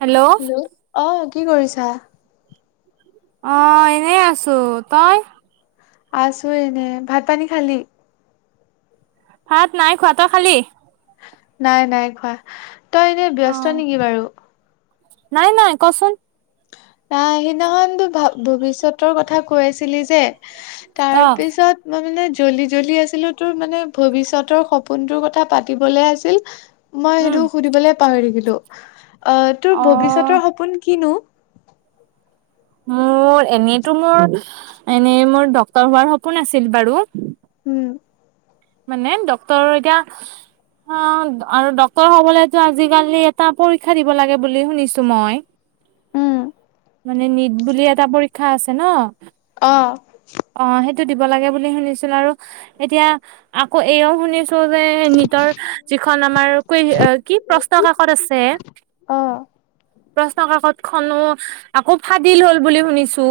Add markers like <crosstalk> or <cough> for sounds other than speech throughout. Hello hello অঁ কি কৰিছা? অঁ, এনেই আছো, তই? আছো এনে, ভাত পানী খালি? ভাত নাই খোৱা, তয় খালি? নাই নাই খোৱা, তই এনেই অ ব্যস্ত নেকি বাৰু? নাই নাই, কচোন। নাই সেইদিনাখনতো ভৱিষ্যতৰ কথা কৈ আছিলি যে, তাৰ অ পিছত, - মই মানে জ্বলদি জ্বলদি আছিলো তোৰ মানে ভৱিষ্যতৰ সপোনটোৰ কথা পাতিবলে আছিল- মই উম সেইটো সুধিবলে পাহৰি থাকিলো, অ' তোৰ ভৱিষ্যতৰ সপোন কিনো? মোৰ এনেইতো মোৰ, এনেই মোৰ ড্ক্তৰ হোৱাৰ সপোন আছিল বাৰু- উম' মানে, ডক্তৰৰ এতিয়া- অঁ' আৰু ডক্তৰ হবলেতো আজিকালি এটা পৰীক্ষা দিব লাগে বুলি শুনিছো মই। উম মানে, নিট বুলি এটা পৰীক্ষা আছে ন। অঁ' অঁ' সেইটো দিব লাগে বুলি শুনিছিলো, আৰু এতিয়া আকৌ এও শুনিছো- যে, নিতৰ যিখন আমাৰ কৈ কি প্ৰশ্ন কাকত আছে- অঁ' প্ৰশ্ন কাকত খনো আকৌ ফাদিল হল বুলি শুনিছো,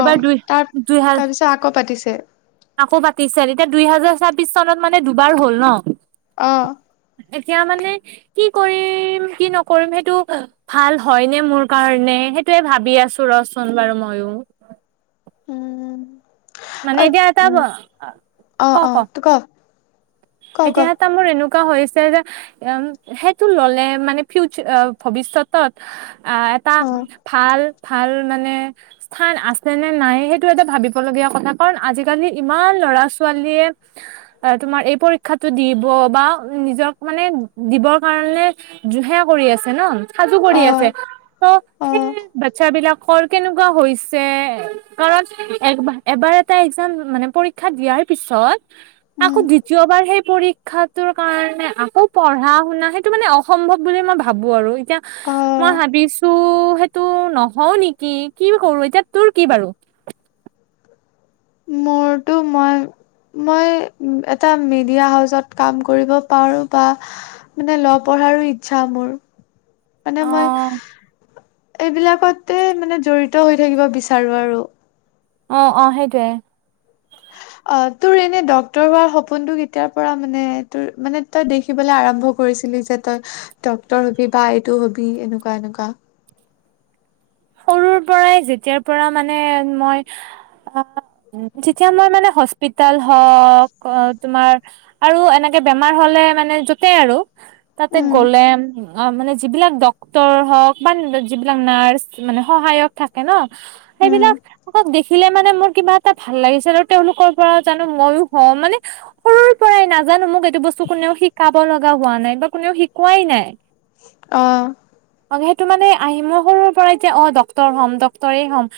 এইবাৰ দুই- তুই হাল- ছা আকৌ পাতিছে। আকৌ পাতিছে। এতিয়া দুই হেজাৰ ছাব্বিশ চনত মানে দুবাৰ হ'ল ন। অঁ' এতিয়া মানে, কি কৰিম কি নকৰিম সেইটো- ভাল হয় নে মোৰ কাৰণে সেইটোৱে ভাবি আছো ৰচোন বাৰু মইয়ো। উম' মানে, অ এতিয়া এটা ব উম অ ক ক। এতিয়া এট- টা মোৰ এনেকুৱা হৈছে যে এউম সেইটো ললে মানে ফিউচ ভৱিষ্যতত- আঁহ, এটা ভাল ভাল মানে- স্থান আছে নে নাই সেইটো এটা ভাবিবলগীয়া কথা কাৰণ, আজিকালি ইমান ল'ৰা ছোৱালীয়ে- তোমাৰ এই পৰীক্ষাটো দিব বা নিজক মানে দিবৰ কাৰণে- জুহে কৰি আছে ন, সাজু কৰি আছে। ত সেই বাৎচ্ছা বিলাক- কৰ কেনেকুৱা হৈছে? কাৰণ এবাৰ এটা এক্জাম মানে পৰীক্ষা দিয়াৰ পিছত, আকৌ উম দিত- যোৱাবাৰ সেই পৰীক্ষাটোৰ কাৰণে আকৌ পঢ়া শুনা সেইটো মানে অসম্ভৱ বুলি মই ভাবো আৰু। এতিয়া মই আহ ভাবিছো সেইটো নহও নেকি? কি কৰো? এতিয়া তোৰ কি বাৰু? মোৰতো মই মই এটা মিডিয়া হাউচত কাম কৰিব পাৰো বা মানে ল পঢ়াৰো ইচ্ছা মোৰ। মানে অ মই এইবিলাকতে মানে জড়িত হৈ থাকিব বিচাৰো আৰু। অঁ অঁ সেইটোৱে। অ তোৰ এনে ডক্তৰ হোৱাৰ সপোনটো কেতিয়াৰ পৰা মানে তোৰ মানে তই দেখি দেখিবলে আৰম্ভ কৰিছিলি যে তই ডক্তৰ হবি বা এইটো হবি এনেকুৱা এনেকুৱা? সৰুৰ পৰাই যেতিয়াৰ পৰা মানে মই যেতিয়া মই মানে হস্পিতাল হওঁক অ তোমাৰ আৰু এনেকে বেমাৰ হলে মানে যতে আৰু তাতে উম গ'লে মানে যিবিলাক ডক্তৰ হওক বা যিবিলাক নাৰ্ছ মানে সহায়ক থাকে ন, উম সেইবিলাক আ দে খিলে মানে মোৰ কিবা এটা ভাল লাগিছিল আৰু তেওঁলোকৰ পৰা জানো মইও হওঁ মানে সৰুৰ পৰাই নাজানো মোক এইটো বস্তু কোনেও শিকাব লগা হোৱা নাই বা কোনেও শিকোৱাই নাই। অঁ। অ সেইটো মানে আহি মই সৰুৰ পৰাই যে অ ডক্তৰ হ'ম ডক্তৰেই হম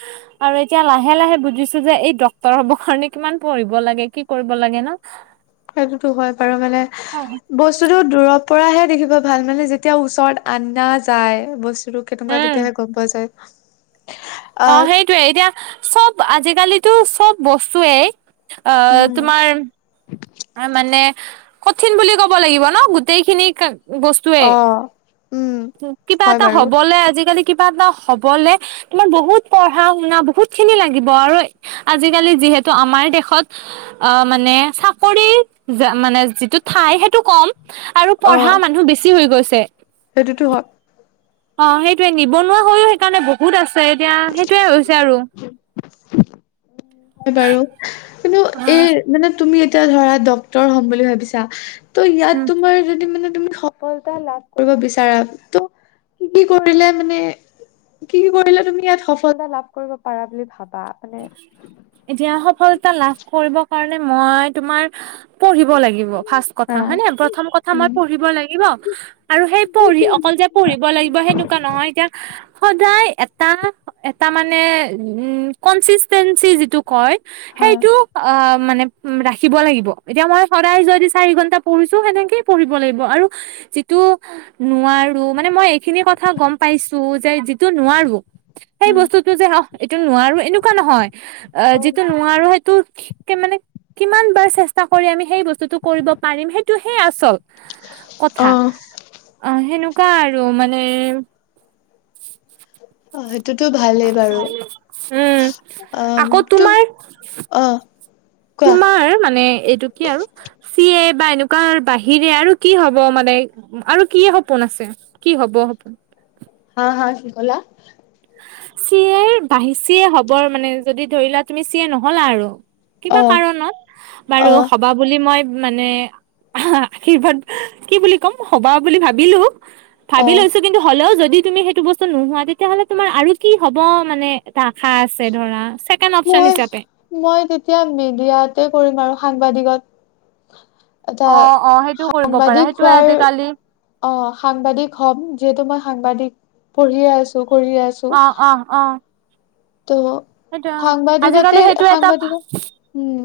আৰু এতিয়া লাহে লাহে বুজিছো যে এই ডাক্তৰ হবৰ কাৰণে কিমান পঢ়িব লাগে কি কৰিব লাগে ন। সেইটোতো হয় বাৰু মানে বস্তুতো দূৰৰ পৰাহে দেখিব ভাল, মানে যেতিয়া ওচৰত আনা যায় বস্ স্তুটো কেনেকুৱা উম তেতিয়াহে গম পোৱা যায়। অ আহ সেইটোৱে এতিয়া চব আজিকালিতো চব বস্তুৱেই অ উম তোমাৰ মানে কঠিন বুলি ক'ব লাগিব ন গোটেই খিনি বস্ টোৱেই, আহ উম কিবা হয় এটা বাৰু হবলে আজিকালি কিবা এটা হবলে তোমাৰ বহুত পঢ়া শুনা বহুত খিনি লাগিব আৰু আজিকালি যিহেতু আমাৰ দেশত অ মানে চাপ কৰি মানে যিটো ঠাই সেইটো কম আৰু অ পঢ়া মানুহ বেছি হৈ গৈছে। সেইটোতো হয়। অ সেইটোৱে নিবনুৱা হৈও সেইকাৰণে বহুত আছে এতিয়া সেইটোৱে হৈছে আৰু। <inaudible> হয় বাৰু, কিন্তু অ এই মানে তুমি এতিয়া ধৰা ডাক্তৰ হ'ম বুলি ভাবিছা ত' ইয়াত উম তোমাৰ যদি মানে তুমি স সফলতা লাভ কৰিব বিচাৰা, ত' কি কি কৰিলে মানে কি কি কৰিলে তুমি ইয়াত সফলতা লাভ কৰিব পাৰা বুলি ভাবা মানে এতিয়া সফলতা লাভ কৰিব কাৰণে মই তোমাৰ পঢ়িব লাগিব ফাৰ্ষ্ট কথা হা হয় নে, প্ৰথম কথা মই উম পঢ়িব লাগিব আৰু সেই পঢ়ি অকল যে পঢ়িব লাগিব সেনেকুৱা নহয় এতিয়া সদায় এটা এটা মানে উম কনস্তিষ্টেন্সী যিটো কয় হা সেইটো অ মানে ৰাখিব লাগিব, এতিয়া মই সদায় যদি চাৰি ঘন্টা পঢ়িছো সেনেকেই পঢ়িব লাগিব, আৰু যিটো নোৱাৰো মানে মই এইখিনি কথা গম পাইছো যে যি টো নোৱাৰো সেই হা বস্তুটো যে অ এইটো নোৱাৰো এনেকুৱা নহয়, আহ অ যিটো নো নোৱাৰোঁ সেইটো কে মানে কিমান বাৰ চেষ্টা কৰি আমি সেই বস্তুটো কৰিব পাৰিম সেই টো সেই আচল, অ কথা, অ, সেনেকুৱা আৰু মানে অ', সেইটোতো ভালেই বাৰু। উম আকৌ অ', তোমাৰ <unintelligible> অ, কোৱা পাৰোঁ মানে এইটো কি আৰু, চি এ বা এনেকুৱাৰ বাহিৰে আৰু কি হ'ব মানে? আৰু কি সপোন আছে, কি হ'ব সপো? হাঁ, হাঁ, কি ক'লা? চি এ <unintelligible> হ'বৰ মানে যদি ধৰি লোৱা তুমি চি এ নহ'লা আৰু। কিবা অ কাৰণত, অ বাৰু হ'বা বুলি মই মানে আশীৰ্বাদ, কি বুলি ক'ম হ'বা বুলি ভাবিলোঁ। অ ভাবি লৈছোঁ কিন্তু হ'লেও যদি তুমি সেইটো বস্তু নোহোৱা তেতিয়াহ'লে তোমাৰ আৰু কি হ'ব মানে এটা আশা আছে ধৰা, ছেকেণ্ড অপচন মই হিচাপে? মই তেতিয়া মিডিয়াতে কৰিম আৰু সাংবাদিকত। এটা, অ', অ', সেইটো কৰিব পাৰা সাংবাদিক সেইটোয়ে হোৱাৰ আজিকালি অ', সাংবাদিক হ'ম, যিহেতু মই সাংবাদিক, পঢ়িয়ে আছোঁ, কৰিয়ে আছোঁ। অ', অ, অ, ত' সেইটো আজিকালি সাংবাদিকতে সেইটো এটা সাংবাদিকত উম,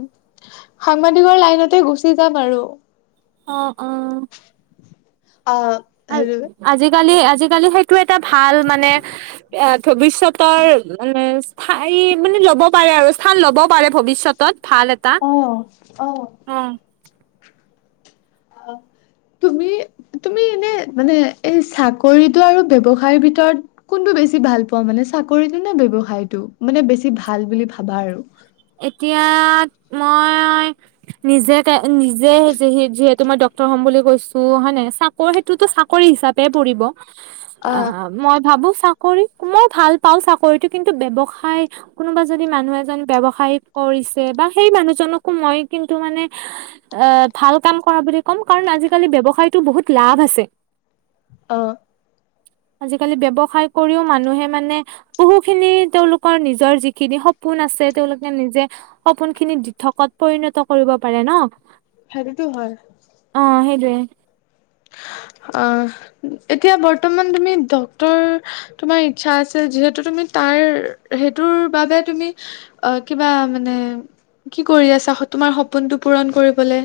সাংবাদিকৰ লাইনতে গুচি যাম আৰু। অ', অ, অ', আজিকালি, আজিকালি সেইটো এটা ভাল মানে, এহ ভৱিষ্যতৰ, মানে ঠাই মানে ল'ব পাৰে আৰু স্থান ল'ব পাৰে ভৱিষ্যতত, ভাল এ অ', অ, অ', তুমি তুমি এনে, মানে এই চাকৰিতলটো আৰু ব্যৱসায়ৰ ভিতৰত কোনটো বেছি ভাল পোৱা মানে চাকৰিটো নে ব্যৱসায়টো, মানে বেছি ভাল বুলি ভাবা আৰু? এতিয়া, মই নিজে তে নিজে হৈছোঁ হি যিহেতু মই ডক্টৰ হ'ম বুলি কৈছোঁ হয় নে চা কৰ সেইটোতো চাকৰি হিচাপে পৰিব, আহ মই ভাবোঁ ফা কৰি মই ভাল পাওঁ চাকৰিতো কিন্তু ব্যৱসায় কোনোবা যদি মানুহ এজন ব্যয়ৱ সহায় কৰিছে, বা সেই মানুহজনকো মই কিন্তু মানে আহ ভাল কাম কৰা বুলি ক'ম কৰা বুলি কাৰণ আজিকালি ব্যৱসায়তো বহুত লাভ আছে। অ', আজিকালি ব্যৱসায় কৰিও মানুহে মানে বহু খিনি তেওঁলোকৰ নিজৰ যিখিনি সপোন আছে তেওঁলোক কে নিজে, সপোন খিনি দি দিঠকত পৰিণত কৰিব পাৰে ন'। হেৰিতো হয়। অ', সেইটোৱে। অ' এতিয়া বৰ্তমান তুমি ডক্তৰ তোমাৰ ইচ্ছা আছে যিহেতু তুমি তাৰ সেইটোৰ বাবে তুমি অ', কিবা মানে, কি কৰি আছা তোমাৰ সপোনটো পূৰণ কৰিবলে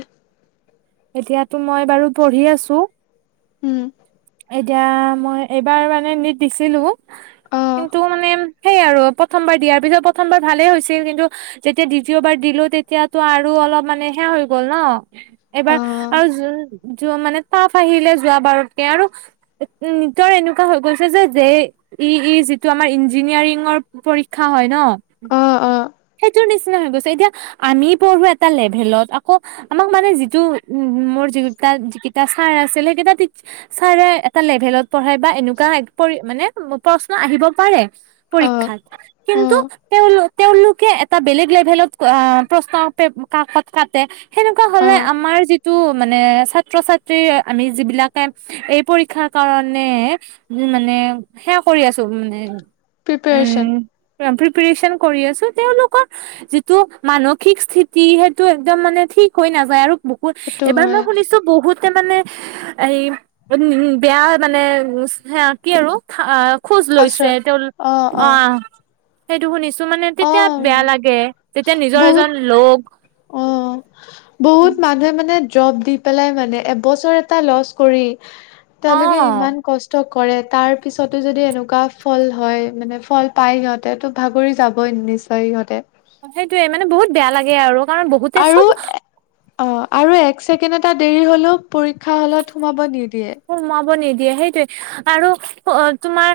এতিয়াতো মই বাৰু পঢ়ি আছোঁ। উম এতিয়া, মই এইবাৰ মানে নীট দিছিলোঁ, অ কিন্তু মানে সেই আৰু প্ৰথমবাৰ দিয়াৰ পিছত প্ৰথমবাৰ ভালেই হৈছিল কিন্তু যেতিয়া দ্বিতীয়বাৰ দিলো তেতিয়াটো আৰু অলপ মানে সেয়া হৈ গ'ল ন'। অ এবাৰ আৰু যো-যোৱা মানে তাৰ্ফ আহিলে যোৱ বাৰতকে আৰু নিজৰ এনেকুৱা হৈ গৈছে যে ই-ই যিটো আমাৰ ইঞ্জিনিয়াৰিংৰ পৰীক্ষা হয় ন'। অ অ সেইটো নিচিনা হৈ গৈছে। এতিয়া আমি পঢ়ো এটা লেভেলত আকৌ আমাক মানে যিটো উম, মোৰ যিটা-যিকেইটা ছাৰ আছিলে সেইকেইটা ছাৰে এটা লেভেলত পঢ়ায় বা এনেকুৱা পৰি মানে প্ৰশ্ন আহিব পাৰে। অ পৰীক্ষাত। অ কিন্তু তেওঁলোক-তেওঁলোক একে এটা বেলেগ লেভেলত আহ প্ৰশ্ন প্ৰে কাকত কাটে সেনেকুৱা অ হ'লে আমাৰ যি- যিটো মানে ছাত্ৰ-ছাত্ৰী আমি যিবিলাকে এই পৰীক্ষাৰ কাৰণে উম, মানে সেয়া কৰি আছোঁ মানে। প্ৰিপেৰেচন উম, প্ৰিপৰেচন কৰি আছোঁ। তেওঁলোকৰ যিটো মানসিক স্থিতি সেইটো একদম মানে ঠিক হৈ নাযায় আৰু বহুত, সেইটো এইবাৰ হয় মই শুনিছোঁ বহুতে মানে এই বেয়া মানে, সেয়া কি আৰু? খা-খোজ লৈছে আশ্ৰয় তেওঁ অ', অ', অহ, সেইটো শুনিছোঁ মানে তেতিয়া অ', বেয়া লাগে, যেতিয়া নিজৰ এজন লগ অহ, বহুত মানুহে মানে জব দিল পেলাই মানে এবছৰ এটা লছ্ কৰি, অ তালৈকে ইমান কষ্ট কষ্ট কৰে তাৰপিছতো যদি এনেকুৱা ফল হয় মানে ফল পায় সিহঁতে, ত' ভাগৰি যাবই নিক্ষ কৈ ইহঁতে সেইটোৱে মানে বহুত বেয়া লাগে আৰু কাৰণ বহুত আৰু অহ' আৰু এক ছেকেণ্ড এটা দেৰি হলেও পৰীক্ষা হলত সোমাব নিদিয়ে। সোমোৱাব নিদিয়ে সেইটোৱে আৰু তোমাৰ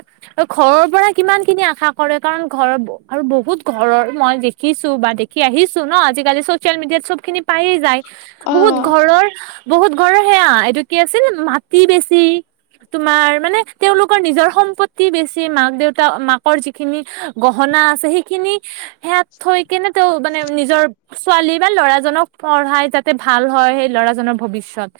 ঘৰৰ পৰা কিমানখিনি আশা কৰে কাৰণ ঘৰৰ আৰু বহুত ঘৰৰ মই দেখি দেখিছোঁ বা দেখি আহিছোঁ ন' আজিকালি চচিয়েল মিডিয়াত চবখিনি প্ৰাইয়ে যায় বহুত অ', ঘৰৰ, বহুত ঘৰৰ সেয়া এইটো কি আছিল, মাটি বেছি তোমাৰ, মানে তেওঁওলোকৰ নিজৰ সম্পত্তি বেছি মাক-দেউতা, মাকৰ যিখিনি গহনা আছে, সেইখিনি সেয়াত থৈ কেনে তেওঁ মানে নিজৰ ছোৱালী বা ল'ৰাজনক পঢ়াই যাতে ভাল হয় সেই ল'ৰাজনৰ ভৱিষ্যত।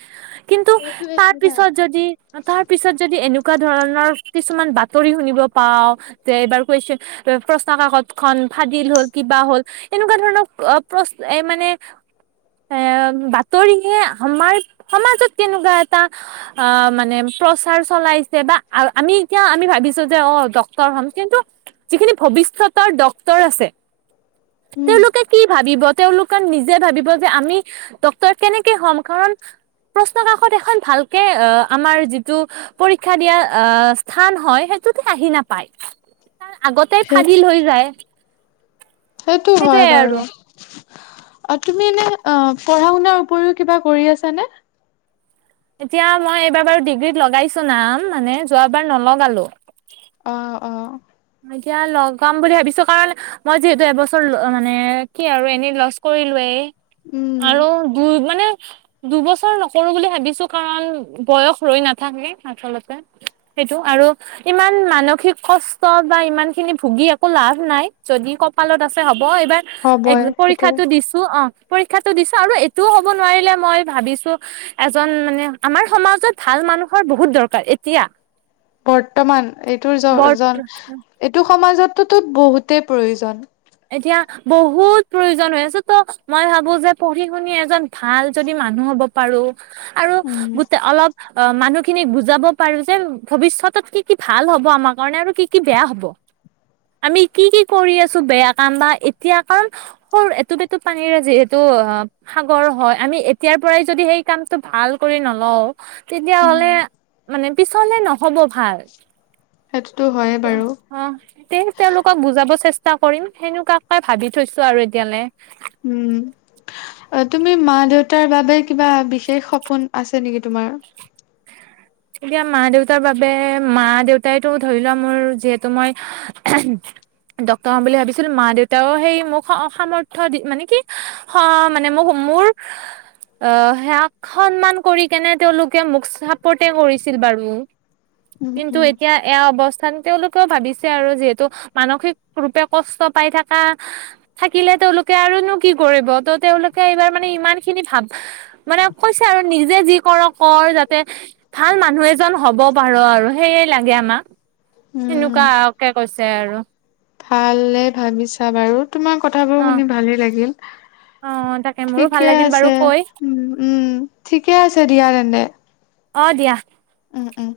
কিন্তু সেইটোৱেটো না তাৰপিছত যদি, তাৰপিছত যদি এনে এনেকুৱা ধৰণৰ কিছুমান বাতৰি শুনিব পাওঁ। যে এইবাৰ কুৱেশন, প্ৰশ্ন কাকতখন ফাদিল হ'ল কিবা হ'ল। এনেকুৱা ধৰণৰ অহ, প্ৰ এ মানে এ বাতৰিয়ে আমাৰ সমাজত কেনেকুৱা এটা অহ, মানে প্ৰচাৰ চলাইছে বা আমি এতিয়া আমি ভাবিছোঁ যে অহ, ডক্তৰ হম কিন্তু যিখিনি ভৱিষ্যতৰ ডক্তৰ আছে। উম। তেওঁলোকে কি ভাবিব, তেওঁলোকে নিজে ভাবিব যে, আমি ডক্তৰ কেনেকে হ'ম কাৰণ প্ৰশ্ন কাকত এখন ভালকে অহ, আমাৰ যিটো পৰীক্ষা দিয়া অহ স্থান হয়, সেইটোতে আহি নাপায়। তাৰ আগতেই সেই ফাহিল হৈ যায়। সেইটো হয় সেইটোয়ে আৰু বাৰু। অ', তুমি এনেই পঢ়া-শুনাৰ উপৰিও কিবা কৰি আছা নে? এতিয়া মই এইবাৰ বাৰু ডিগ্ৰীত লগাইছো নাম, মানে যোৱাবাৰ নলগালোঁ। অ', অ'। এতিয়া লগাম বুলি ভাবিছো কাৰণ মই যিহেতু এবছৰ মানে কি আৰু, এনেই লষ্ট কৰিলোৱে, উম আৰু মোৰ মানে দুবছৰ নকৰো বুলি ভাবিছো, কাৰণ বয়স ৰৈ নাথাকে, আচলতে। সেইটো আৰু ইমান মানসিক কষ্ট বা ইমান খিনি ভুগি একো লাভ নাই, যদি কপালত আছে হ'ব। এইবাৰ হ'বই সেইটোৱে পৰীক্ষাটো দিছো। অ, পৰীক্ষাটো দিছো, আৰু এইটোও হ'ব নোৱাৰিলে, মই ভাবিছো এজন মানে আমাৰ সমাজত ভাল মানুহৰ বহুত দৰকাৰ এতিয়া। বৰ্তমান এইটো বৰ্ত জন-জন, এইটো সমাজততো বহুতেই প্ৰয়োজন। এতিয়া বহুত প্ৰয়োজন হৈ আছে। ত' মই ভাবো যে পঢ়ি-শুনি এজন ভাল যদি মানুহ হ'ব পাৰো, আৰু উম গোটে অলপ অ', মানুহখিনিক বুজাব পাৰো যে, ভৱিষ্যতত কি কি ভাল হ'ব আমাৰ কাৰণে, আৰু কি কি বেয়া হ'ব। আমি কি কি কৰি আছো বেয়া কাম বা এতিয়া কাম সৰু এটোপ-এটোঅ পানীৰে যিহেতু অ সাগৰ হয়, আমি এতিয়াৰ পৰাই যদি সেই কামটো ভাল কৰি নলও, উম তেতিয়াহ'লে মানে পিছলৈ নহ'ব ভাল। সেইটোতো হয়ে বাৰু! অ, তে তেওঁলোকক বুজাব চেষ্টা কৰিম, সেনেকুৱাকে ভাবি থৈছো আৰু এতিয়ালৈ। উম। অ, তুমি মা-দেউতাৰ বাবে কিবা বিশেষ সপোন আছে নেকি তোমাৰ? তেতিয়া মা-দেউতাৰ বাবে, মা-দেউতাইতো ধৰি লোৱা, মোৰ যিহেতু মই ডক্টৰ হ'ম বুলি ভাবিছিলো, মা-দেউতাও সেই মোক সামৰ্থয় দি, মানে কি <unintelligible> মানে মোক মোৰ আহ, সেয়াক সন্মান কৰি কেনে, তেওঁলোকে মোক চাপৰ্ট কৰিছিল বাৰু, উম কিন্তু উম এতিয়া এয়া অৱস্থান তেওঁলোকেও ভাবিছে আৰু, যিহেতু মানসিক ৰূপে কষ্ট পাই থকা থাকিলে, তেওঁলোকে আৰুনো কি কৰিব, ত, তেওঁলোকে এইবাৰ মানে ইমান খিনি ভাব মানে কৈছে আৰু নিজে যি কৰ কৰ যাতে ভাল মানুহ এজন হ'ব পাৰ আৰু, সেয়ে লাগে আমাক। উম সেনেকুৱাকে কৈছে আৰু। ভালে ভাবিছা বাৰু! তোমাৰ কথাবোৰ অ শুনি ভালেই লাগিল। অ তাকে মোৰো ভাল ঠিকে লাগিল বাৰু আছে, কৈ উম, ঠিকে আছে দিয়া তেন্তে। অ, দিয়া। উম উম